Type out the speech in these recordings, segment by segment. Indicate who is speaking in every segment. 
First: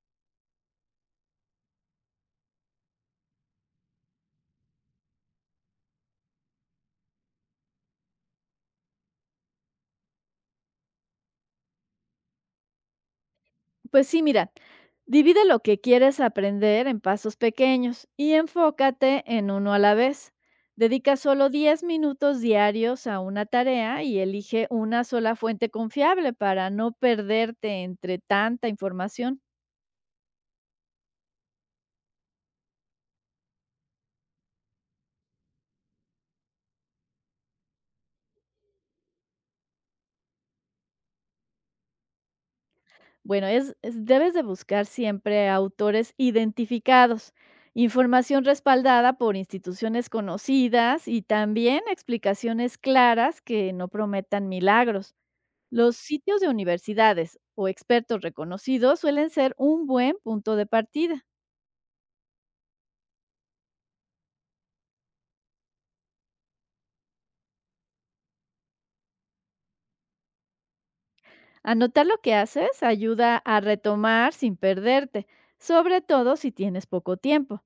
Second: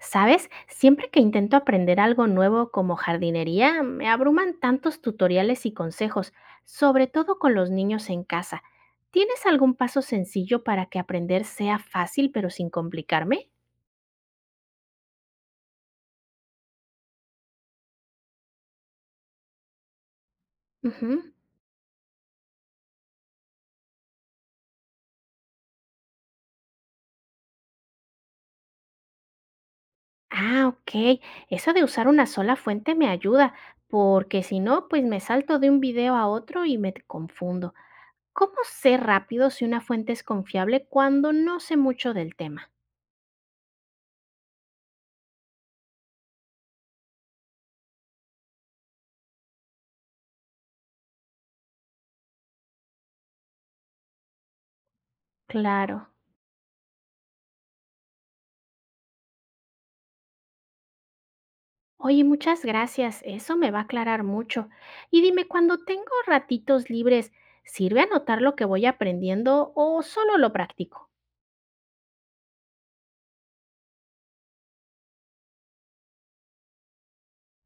Speaker 1: ¿Sabes? Siempre que intento aprender algo nuevo como jardinería, me abruman tantos tutoriales y consejos, sobre todo con los niños en casa. ¿Tienes algún paso sencillo para que aprender sea fácil pero sin complicarme?
Speaker 2: Pues sí, mira, divide lo que quieres aprender en pasos pequeños y enfócate en uno a la vez. Dedica
Speaker 1: Ujú.
Speaker 2: solo 10 minutos diarios a una tarea y elige una sola fuente confiable para no perderte entre tanta información.
Speaker 1: Ah, ok. Eso de usar una sola fuente me ayuda, porque si no, pues me salto de un video a otro y me confundo. ¿Cómo sé rápido si una fuente es confiable cuando no sé mucho del tema?
Speaker 2: Bueno, debes de buscar siempre autores identificados, información respaldada por instituciones conocidas y también explicaciones claras que no prometan milagros. Los
Speaker 1: Claro.
Speaker 2: sitios de universidades o expertos reconocidos suelen ser un buen punto de partida.
Speaker 1: Oye, muchas gracias, eso me va a aclarar mucho. Y dime, cuando tengo ratitos libres, ¿sirve anotar lo que voy aprendiendo o solo lo practico?
Speaker 2: Anotar lo que haces ayuda a retomar sin perderte, sobre todo si tienes poco tiempo.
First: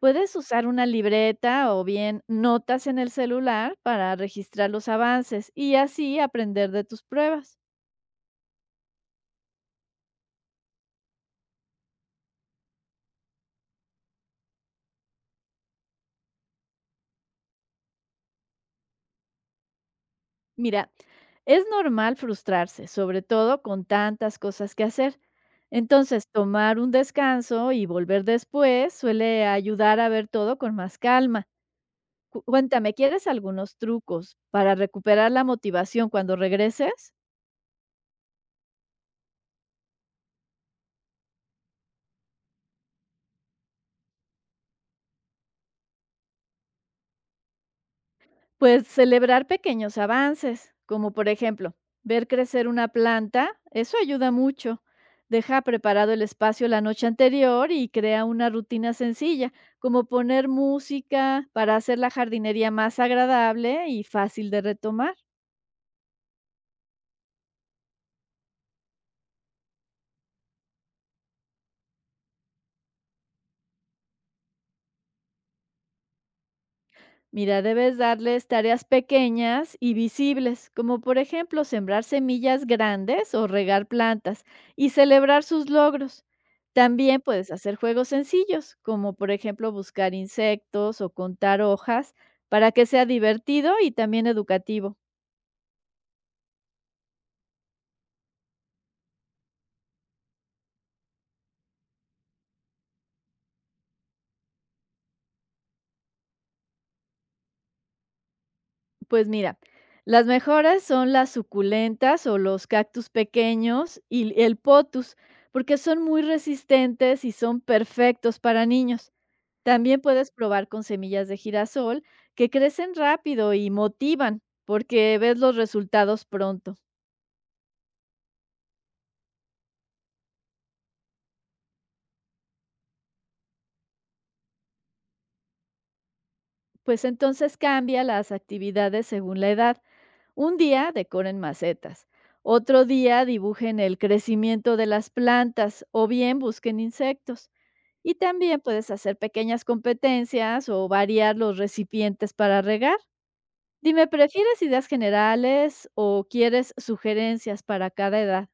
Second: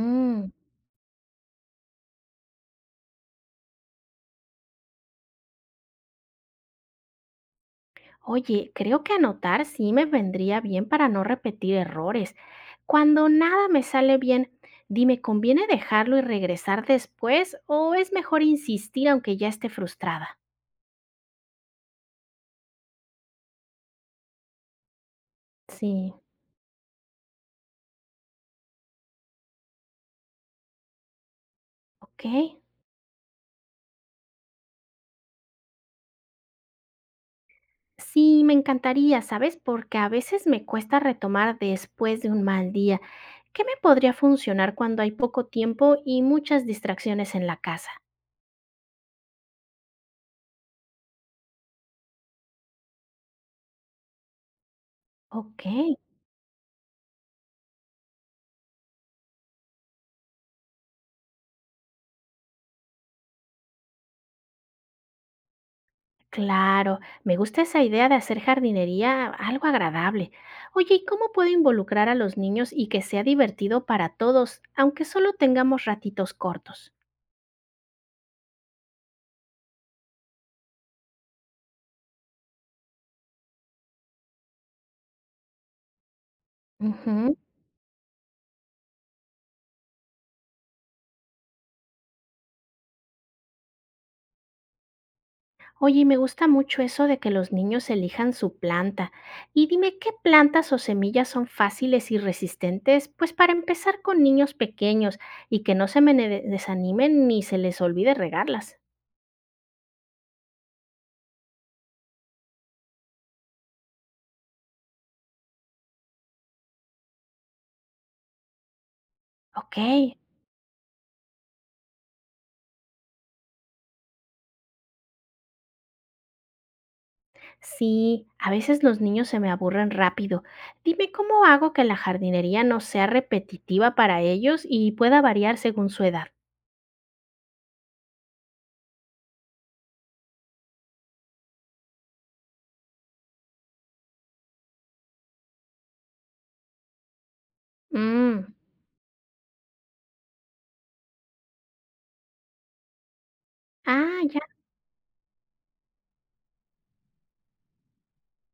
Speaker 2: Puedes usar una libreta o bien notas en el celular para registrar los avances y así aprender de tus pruebas.
Speaker 1: Oye, creo que anotar sí me vendría bien para no repetir errores. Cuando nada me sale bien, dime, ¿conviene dejarlo y regresar después o es mejor insistir aunque ya esté frustrada?
Speaker 2: Mira, es normal frustrarse, sobre todo con tantas cosas que hacer.
Speaker 1: Sí,
Speaker 2: Entonces, tomar un descanso y volver después suele ayudar a ver todo con más calma.
Speaker 1: ok.
Speaker 2: Cuéntame, ¿quieres algunos trucos para recuperar la motivación cuando regreses?
Speaker 1: Sí, me encantaría, ¿sabes? Porque a veces me cuesta retomar después de un mal día. ¿Qué me podría funcionar cuando hay poco tiempo y muchas distracciones en la casa?
Speaker 2: Pues celebrar pequeños avances, como por ejemplo, ver crecer una planta, eso ayuda mucho. Deja
Speaker 1: Ok,
Speaker 2: preparado el espacio la noche anterior y crea una rutina sencilla, como poner música para hacer la jardinería más agradable y fácil de retomar.
Speaker 1: claro, me gusta esa idea de hacer jardinería algo agradable. Oye, ¿y cómo puedo involucrar a los niños y que sea divertido para todos, aunque solo tengamos ratitos cortos?
Speaker 2: Mira, debes darles tareas pequeñas y visibles, como por ejemplo sembrar semillas grandes o regar plantas y celebrar sus logros. También
Speaker 1: Ujú.
Speaker 2: puedes hacer juegos sencillos, como por ejemplo buscar insectos o contar hojas, para que sea divertido y también educativo.
Speaker 1: Oye, y me gusta mucho eso de que los niños elijan su planta. Y dime, ¿qué plantas o semillas son fáciles y resistentes? Pues para empezar con niños pequeños y que no desanimen ni se les olvide regarlas.
Speaker 2: Pues mira, las mejores son las suculentas o los cactus pequeños y el potus, porque son muy resistentes y son perfectos para niños.
Speaker 1: Ok,
Speaker 2: También puedes probar con semillas de girasol que crecen rápido y motivan porque ves los resultados pronto.
Speaker 1: sí, a veces los niños se me aburren rápido. Dime, ¿cómo hago que la jardinería no sea repetitiva para ellos y pueda variar según su edad?
Speaker 2: Pues entonces cambia las actividades según la edad. Un día decoren macetas, otro día dibujen el crecimiento de las plantas o bien busquen insectos. Y
Speaker 1: Mm.
Speaker 2: también puedes hacer pequeñas competencias o variar los recipientes para regar. Dime,
Speaker 1: Ah, ya.
Speaker 2: ¿prefieres ideas generales o quieres sugerencias para cada edad?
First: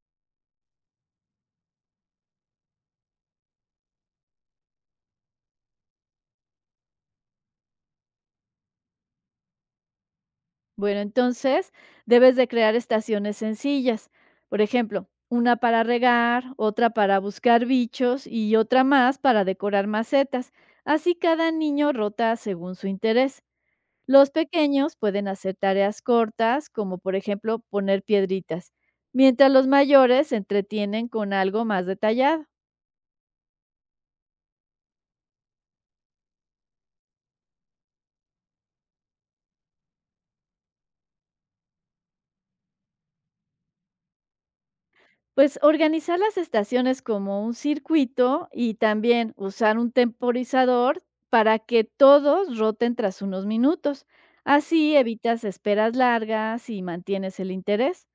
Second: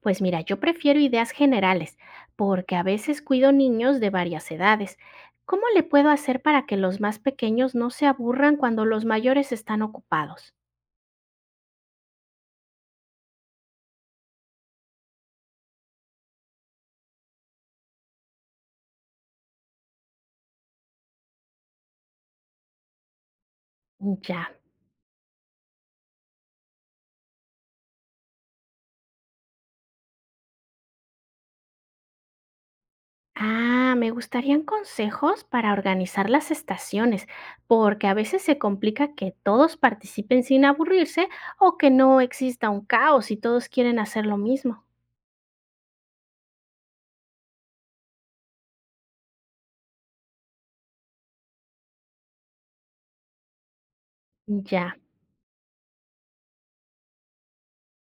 Speaker 1: Pues mira, yo prefiero ideas generales, porque a veces cuido niños de varias edades. ¿Cómo le puedo hacer para que los más pequeños no se aburran cuando los mayores están ocupados?
Speaker 2: Bueno, entonces debes de crear estaciones sencillas. Por ejemplo, una para regar, otra para buscar bichos y otra más para decorar macetas. Así cada niño rota según su interés. Los
Speaker 1: Ya.
Speaker 2: pequeños pueden hacer tareas cortas, como por ejemplo poner piedritas, mientras los mayores se entretienen con algo más detallado.
Speaker 1: Ah, me gustarían consejos para organizar las estaciones, porque a veces se complica que todos participen sin aburrirse o que no exista un caos y todos quieren hacer lo mismo.
Speaker 2: Pues organizar las estaciones como un circuito y también usar un temporizador para que todos roten tras unos minutos. Así
Speaker 1: Ya.
Speaker 2: evitas esperas largas y mantienes el interés.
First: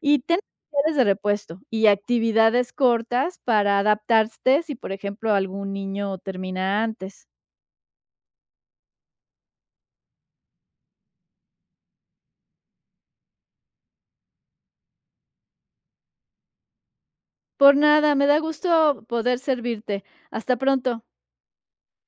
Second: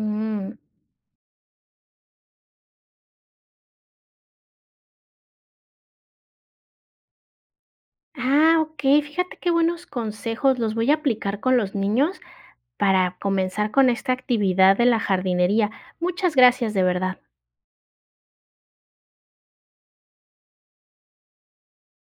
Speaker 2: Y ten actividades de repuesto y actividades cortas para adaptarte si, por ejemplo, algún niño termina antes.
Speaker 1: Ah, ok. Fíjate qué buenos consejos. Los voy a aplicar con los niños para comenzar con esta actividad de la jardinería. Muchas gracias, de verdad.
Speaker 2: Por nada, me da gusto poder servirte. Hasta pronto.